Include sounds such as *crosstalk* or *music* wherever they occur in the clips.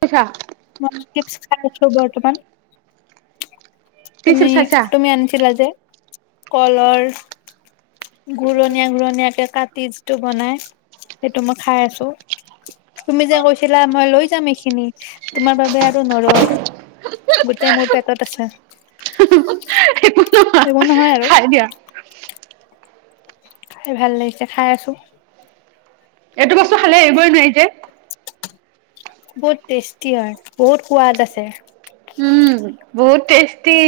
চাইছা মই চিপছ খাইছোঁ বৰ্তমান। তুমি টিচিপ চাইছা তুমি আনছিলা যে। কলৰ ঘুৰণীয়া ঘুৰণীয়াকে কাট তীজটো বনাই সেইটো মই খাই আছো। তুমি যে কৈছিলা মই লৈ যাম এইখিনি তোমাৰ বাবে আৰু নৰ গোটেই মোৰ পেটত আছে। একো নহয় তুপ খাই দিয়া। খাই ভাল লাগিছে খাই আছোঁং। এইটো বস্ত খালে এইবোৰই নোৱাৰি। এক *unintelligible* বহুত টেষ্টি হয় বহুত সোৱাদ আছে। উম বহুত টেষ্টি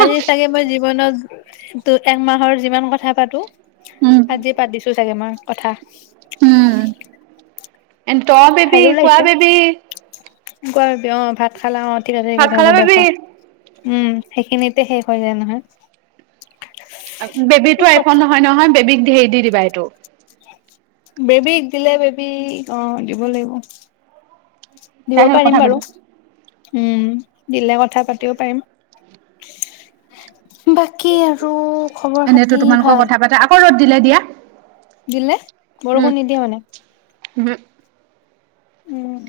আজি চাগে মই জীৱনত তু একমাহৰ যিমান কথা পাতো উম আজি পাতিছোঁ। চাগে মই কথা। *inaudible* এণ্ড ত বেবী ভালো কোৱা লাগিছে বেবী। কোৱা বেবী অ ভাত খালা অ ঠিক আছে তেন্তে হ'ব খালা দিয়া বেবি খোৱা। উম সেইখিনিতে শেষ হৈ যায় নহয়। বেবীতো আই ফোন কথা নহয় নহয় বেবীক হেৰি দি দিবা এইটো। বেবীক দিলে বেবী অ দিব লাগিব। দিব তাই লগত পাৰিম কথা বাৰু পাতি উম দিলে কথা পাতিব পাৰিম। বাকী আৰু খবৰ এনেইতো খাতি তোমালোকৰ ভাল কথা পাতে। আকৌ ৰ'দ দিলে দিয়া। দিলে। বৰষুণ নিদিয়ে মানে ওহোঁ উম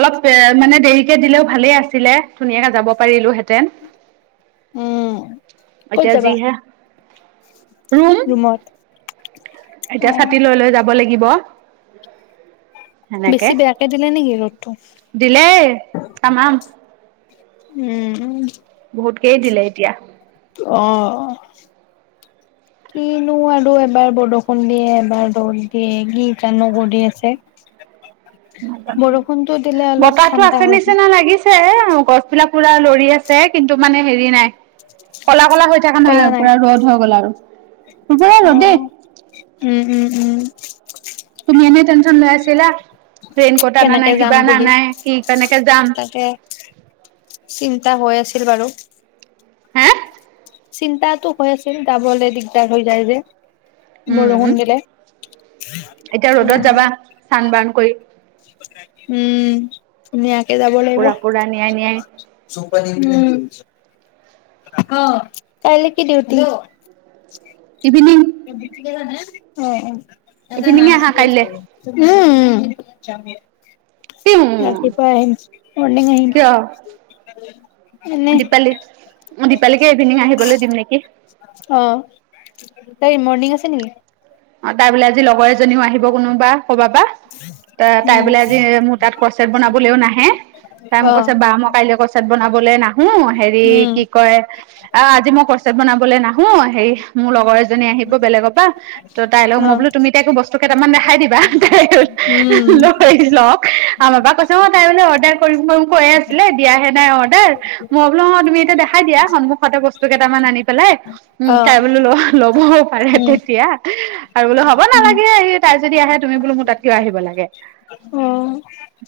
অলপ এ মানে দেৰিকে দিলেওঁ ভালেই আছিলে। ধুনীয়াকে যাব পাৰিলোহেঁতেন। উম ক'ত এতিয়া যি যাবা হে--ৰুম ৰুমত অ এতিয়া ছাতি লৈ লৈ যাব লাগি গিব। সেনেকে। বেছি বেয়াকে দিলে নেকি ৰ'দটো দিলেই তামাম উম উম বহুতকেই দিলে এতিয়া। অ কিনো আৰু এবাৰ বৰষুণ দিয়ে এবাৰ ৰ'দ দিয়ে কি জানো কৰি আছে? নাজানো। বৰষুণটো দিলে অলপ বতাহতো ঠাণ্ডা আছে হ'ল হয় নিচিনা লাগিছে আৰু গছ বিলাক পুৰা লৰি আছে, কিন্তু মানে হেৰি নাই। ক'লা ক'লা হৈ থকা নাই আৰু পুৰা ৰ'দ হৈ গ'ল আৰু বৰ অ ৰ'দ দেই। উম উম উম তুমি এনেই টেনশ্যন লৈ আছিলা। ৰেইনকোট অনা কেনেকে নাই, যাম কিবা অনা বুলি নাই, কি, কেনেকে যাম? তা হৈ আছিল বাৰু। হে চিন্তাটো হৈ আছিল যাবলৈ দিগদাৰ হৈ যায় যে। বৰষুণ দিলে উম--এতিয়া ৰ'দত উম যাবা। চানবান কৰি উম ধুনীয়া। কেযাব লাগিব। পুৰা পুৰা নিয়াই নিয়াই উম অ কাইলে কি দিউটিঅ? ইভিনিং কি কৈছে অ অ ইয়াতে ইভিনিঙে মাছ আহা পুৰি কাইলে আছো উম উম *unintelligible* *unintelligible* ৰাতিপুৱা আহিছোঁ মৰ্নিং আহিম কিয় এনেই দীপালী দীপালীকে ইভিনিং আহিবলৈ দিম নেকি অ। তাই মৰ্ণিং আছে নেকি? তাৰবোলে আজি লগৰ এজনীও আহিব কোনোবা কবাৰপা। তা তাই উম বোলে আজি মোৰ তাত কচেত বনাবলৈও নাহে তাই মোক অ কৈছে বা মই কাইলৈ কচেট বনাবলে নাহো হেৰি উম কি কয় আহ আজি মই কচেট বনাব বোলে না হো হেৰি মোৰ লগৰ এজনী আহিব বেলেগৰ পা ত তাই লগ অ মই বোলো তুমি তাইকো বস্তু কেইটামান দেখাই দিব উম লৈ লওঁক আৰু বাপাক কৈছে অ তাই বোলে অৰ্ডাৰ কৰিম কৰিম কৈয়ে আছিলে দিয়াহে নাই অৰ তাৰ মই বোলো অ তুমি এতিয়া দেখাই দিয়া সন্মুখতে বস্তু কেইটামান আনি পেলাই উম অ তাই বোলো লবও পাৰে উম তেতিয়া। আৰু বোলো হব উম নালাগে আহি তাই যদি আহে তুমি বোলো মোৰ তাত কিয় আহিব লাগে অ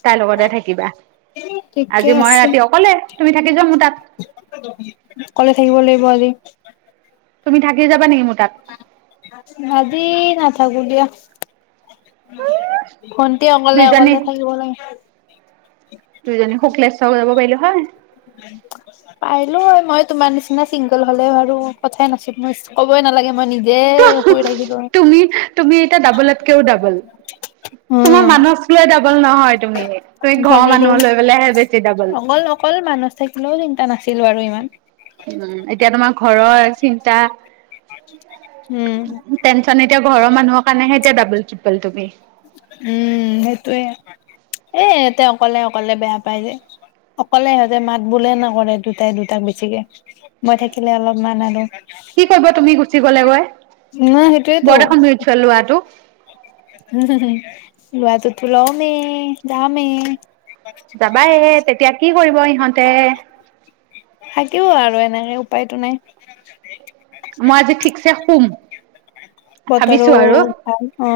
তাইৰ লগতে থাকিবা ঠিকে আজি মই আছে ৰাতি অকলে। তুমি থাকি যোৱা মোৰ তাত অকলে থাকিব লাগিব আজি। *inaudible* তুমি থাকি যাবা নেকি মো ভাজি নাচ হ'ব দিয়া ভণ্টি অকলে দুইজনী অকলে থাকিব লাগিব কৈলো হয়? পাৰিলো হয় মই তোমাৰ নিচিনা চিংগল হলে বাৰু কথাই নাছিল মই ক'বই নালাগে মই নি তুমি তুমি এতিয়া ডাবলতকেও ডাবল তোমাৰ তোমাৰ নহয় তুমি তুমি ঘৰৰ ঘৰৰো মানুহ লৈপেলেহে বেছি ডাবল। অকল অকল মানুহ থাকিলেও চিন্তা নাছিলো আৰু ইমান। উম এতিয়া তোমাক ঘৰৰ চিন্তা উম। টেনচন এতিয়া ঘৰৰ মানুহক কাৰনেহেতিয়া ডাবল ত্ৰিপুল তুমি। সেইটোয়ে এ এতিয়া অকলে অকলে বেয়া পাই যে অকলে সহজে মাত বোলে নকৰে দুটাই দুটাক বেছিকে মই থাকিলে অলপমান আৰু। কি কয়িব তুমি গুচি গলেগৈ ন সেইটোয়েতো। বৰদখন *unintelligible* লোৱাটো পলও মে দাহ মে যাবাই তেতিয়া কি কৰিব ইহঁতে? উপাইতো নাই। মই আজি ঠিকছে শুম। বতৰো ভাবিছো আৰু ভাল অ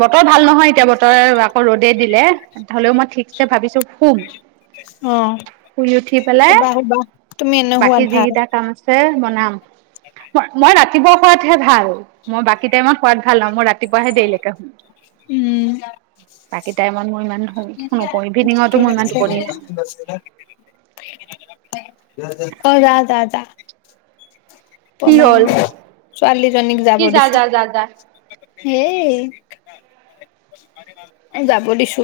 বতৰ ভাল নহয় এতিয়া। বতৰ আৰু বাগ ৰ'দে দিলে হলেও মই ঠিকছে ভাবিছো শুম, অ শুই উঠি পেলাই শুবা শুবা তুমি এনে বাকী শুৱাত ভাল যিকেইটা কাম আছে। বনাম, মই ৰাত ৰাতিপোৱাত খোৱাতহে ভাল মই বাকী টাইমত খোৱাত ভাল ন মই ৰাতিপুৱাহে দেইলেকে শুম বাকী টাইম মন মই মাত থিকে আছে নাহে *inaudible* অ জা-জা-জা কি তমা হ'ল ছোৱালীজনীক যাব কি যা দিছো। যা যা যা হেই যাব দিছো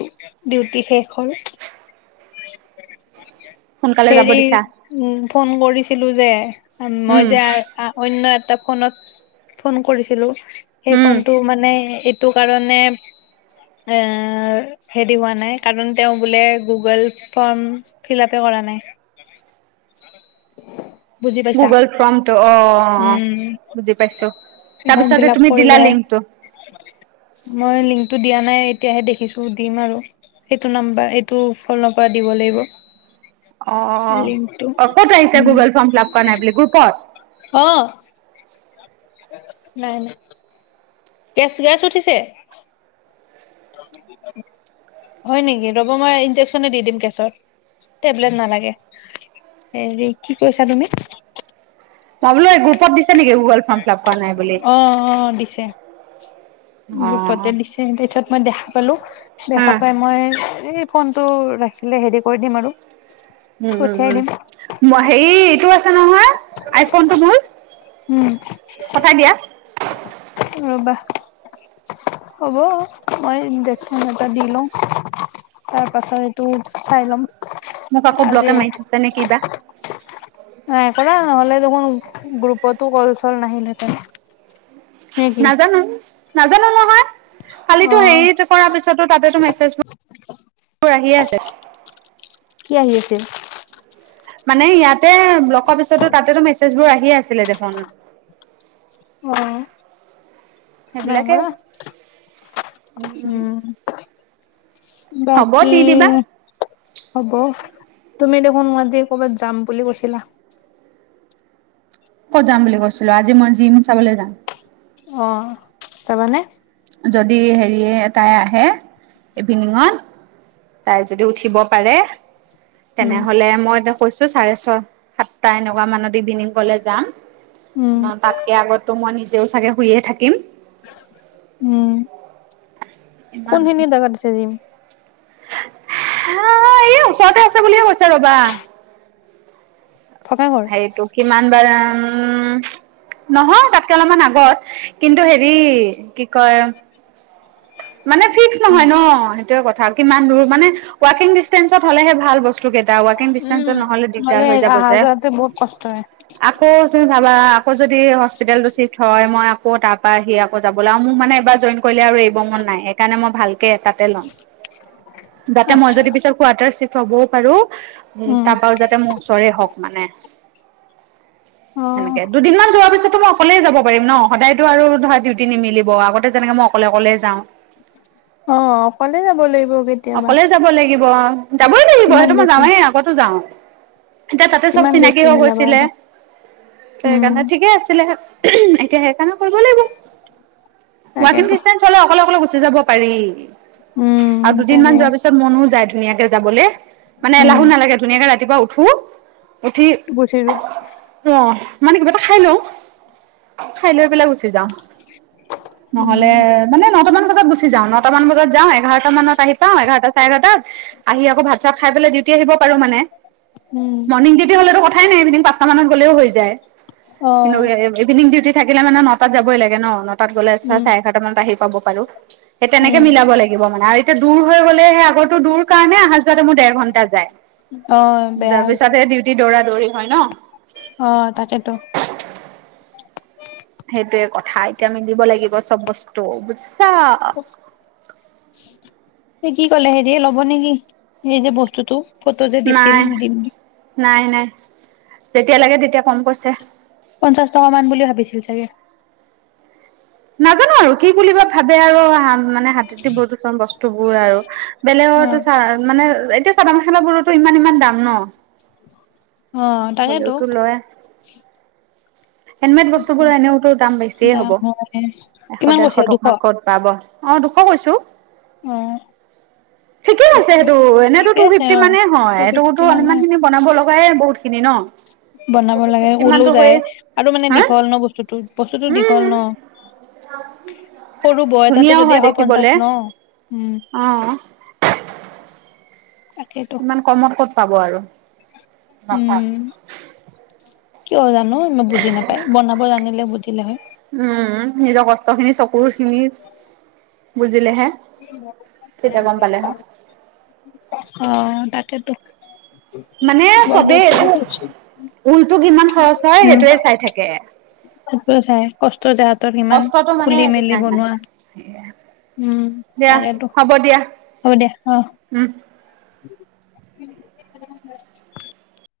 ডিউটি শেষ হ'ল। *unintelligible* সোনকালে যাব হেৰি দিছা উম ফোন কৰিছিলো যে, মই উম যে অনয় এট টা ফোনত ফোন কৰিছিলো। সেই উম ফোনটো মানে এট টো কাৰণে এ হেৰি হোৱা নাই। কাৰণ তেওঁ বোলে গুগল ফৰ্ম ফিল আপে কৰা নাই। *unintelligible* বুজি পাইছা, গুগল ফৰ্মটো অ অ উম বুজি পাইছো *unintelligible* তাৰপিছতে ফিল আপ তুমি দিলা কৰিলেহে লিংকটো মই লিংকটো দিয়া নাই। তেতিয়াহে দেখিছো দিম আৰু সেইটো নাম্বাৰ এইটো ফনৰ পৰা দিব লাগিব। লিংকটো অ-অ-অ ক'ত আহিছ উম গুগল ফৰ্ম ফ্লপ কৰা নাই বুলি গুপট নাই-নাই কেছ গেছ উঠিছে? হয় নেকি ৰ'ব মই ইনজেকচনে দি দিম কেছত টেবলেট নালাগে, হেৰি কি কৈছা তুমি? ভাবলো গ্ৰুপত দিছে নেকি গুগল ফ্ম ফিল আপ কৰা নাই বুলি? গুপত অ দিছে দেথত মই দেখা পালোঁ। হা দেখা পাই মই এই ফোনটো ৰাখিলে হেৰি কৰি দিম আৰু উম উম পঠিয়াই দিম উম হেৰি এইটো আছে নহয়। আইফোনটো মোৰ উম পঠাই দিয়া ৰবা হ'ব মই ইনজেকচন এটা দি লওঁ তাৰ পাছত এইটো চাই ল'ম। মোক আকৌ আজি ব্লকে মাৰি থচ নে কিবা নাই কৰা নহ'লে দেখোন গ্ৰুপতো কল চল নাহিলহেঁতেন নে কি নাজানো নাজানো নহয় অ কালিটো হেৰি কৰাৰ পিছতো তাতেতো মেছেজবোৰ আহিয়ে আছে। কি আহি আছিল মানে ইয়াত তে ব্লক কৰা পিছতো তাতে মেছেজ বোৰ আহি সি আছিলে দেখোন। অ' নাই সেইবিলাকে মৰা, উম। হ'ব বাকী, দি দিবা হ'ব। তুমি দেখোন মোক আজি ক'ৰবাত যাম বুলি কৈছিলা। ক'ত যাম বুলি কৈছিলো আজি মই জিম চাবলৈ যাম। অ' যাবানে? যদি হেৰিয়ে তাই আহে ইভিনিঙত। তাই যদি উঠিব পাৰে। তেনে উম হ'লে মই কৈছো চাৰে ছয় সাতটা এনেকুৱা মানত ইভিনিং গ'লে যাম। উম না তাতকে আগতো মই নিজে তেৱ চাগে শুইয়ে থাকিম। উম। ইমান কোনখিনি জেগাত আছে জিম? এই ওচৰতে আছে বুলিয়ে কৈছে ৰ'বা। থকা ঘৰ? হেৰিটো কিমান ভাড়া? উম, নহয় তাতকে অলপমান আগত কিন্তু হেৰি কি কয় মানে ফিক্স উম, নহয় ন। সেইটোৱে কথা কিমান দূৰ মানে ৱাকিং ডিচটেনচ। হ'লেহে ভাল বস্তু তোৰ কেটা ৱািকং উম। ডিচনটেচত নহলে দিগদাৰ হৈ যাব আহা যে যোৱাতে বহুত কষ্ট হয়। আকৌ তুমি ভাবা আকৌ যদি হস্পিতেলতটো চিফট হয় মই আকৌ আকৌ তাৰ পৰা আহি আকৌ যাবলৈ আৰু মোৰ মানে এইবাৰ জইন কৰিলে আৰু বঙন নাই সেইকাৰণে মই ভাল তাতে ল'ম যাতে মই আচ্ছা, যদি পিছত কোৱাটাৰ চিফট। থবও পাৰোঁ। উম, তাৰপাও যাতে মোৰ ওচৰে হওঁক মানে। অ'। সেনেকে, দুদিনমান যোৱা পিছত ত' মই অকলে যাব পাৰিম ন'। সদায়টো আৰু ধৰা ডিউটি নিমিলিব আগতে যেনেকে মই অকলে অকলে যাওঁ। অ', অকলে যাব লাগিব কেতিয়াবা। অকলে *unintelligible* যাবই লাগিব, কিমান সেইটো মই ডিউটি যাওঁয়ে আগতো যাওঁ। এতিয়া তাতে চব কিমান চিনাকি ডিউটি হৈ মিলাবা গৈছিলে, আৰু। উম, সেইকাৰণে ঠিকে আছিলে। এতিয়া সেইকাৰণে কৰিব লাগিব, ৱাকিং তাকেতো ডিচটেন্স অকলে, অকলে গুচি যাব পাৰি। উম, আৰু দুদিনমান তাকে যোৱাৰ পিছত মনো যায়। ধুনীয়াকে যাবলে মানে উম, এলাহু নালাগে ধুনীয়াকে ৰাতি ৰাতিপুৱা উঠো উঠি, গুচি যোৱা অহ' মানে কিবা এটা খাই লও, খাই লৈ পেলাই গুচি যাওঁ। উম, নহ'লে নটামান বজাত গুচি যাওঁ, নটামান বজাত যাওঁ এঘাৰ মানত আহি পাওঁ, এঘাৰটা চাৰে এঘাৰটাত আহি আকৌ ভাত চাত খাই পেলাই ডিউটি তি আহিব পাৰোঁ মানে। উম, মৰ্ণি ডিউটি হলেতো কথাই নাই ইভিনিং পাঁচটা মানত গ'লেও হৈ যায়। যায়। অ', *unintelligible* ইিভিনিং ডিউটি থাকিলে মানে নটাত যাবই লাগে ন, নটা নটাত, গ'লে উম, চাৰে এাৰটা মান আহি পাব পাৰোঁ। সেই তেনেকে উম, মিলাব লাগিব মানে আৰু এতিয়া দূৰ হৈ গ'লে সেই আগৰো দূৰ কাৰণে আহা যোৱাতে মোৰ দেৰ ঘন্টা যায় অ', বেয়া তাৰ হৈ পিছত যায়। সে ডিউটি দৌৰা *unintelligible* হয় ন! অ', তাকেতো সেইটোয়ে কথা এতিয়া আমি দিব লাগিব চব বস্তু বুজ *inaudible* এই কি কলে হেৰিয়ে ল'ব নেকি? এই যে বস্তুটো? ফটো যে দিছিল নাই, দিম নাই-নাই। যেতিয়া লাগে তেতিয়া ক'ম কৈছে। পঞ্চাছ টকা মান বুলি ভাবিছিল চাগে। নাজানো আৰু কি বুলি বা ভাবে আৰু মানে হাত দ-বতো চ-বস্তু বোৰ আৰু বেলেগো অ'। চ, মানে এতিয়া চাদৰ মেখালা বোৰতো ইমান ইমান দাম ন। অ, তাকেতো। হ'লেওতো লয়। হেণ্ডমেড বস্তুবোৰ এনেওতো দাম বেছিয়ে হ'ব, দাম হয় এশ কিমান কৈছে ডেৰশ দুশ টকা ক'ত পাব। অ', দুশ কৈছো। অ' ঠিকে আছে সেইটো এনেতো ঠিকে আছে টু-ফিফটি অ মানে হয় টু এইটোতো ফিফটি মানে অলমান খিনি বনাব লগাই বহুত ন ত বনাব টু লাগে ফিফটি ওলো মানতো যায় হয়ে আৰু মানে হা দীঘল ন, বস্তুটো-বস্তুতটো দীঘল উম ন, সৰু বয় তাতে ধুনীয়াও যদি হয় এশ পঞ্চাশ দেখিবলে ন উম অ'। তাকেইতো ইমান কমত ক'ত পাব আৰু। বাপা উম কিয় জানো মই বুজি নাপায় বনাব জানিলে বুজিলে হয় উম', নিজৰ কষ্ট খিনি চকুৰ খিনি বুজিলে হে। *unintelligible* অ', তাকেইেতো। মানে চবেই, এইটো ঊলটো কিমান খৰচ হয় সেইটোৱে চাই থাকে। সেই চাই কষ্ট যে হাতত ইমান কষ্টটো মানে খুলি-মেলি নাই মানে বনোৱা সেয়া উম, দিয়া তাকেতো হ'ব দিয়া হ'ব দিয়া অ',। উম। উম।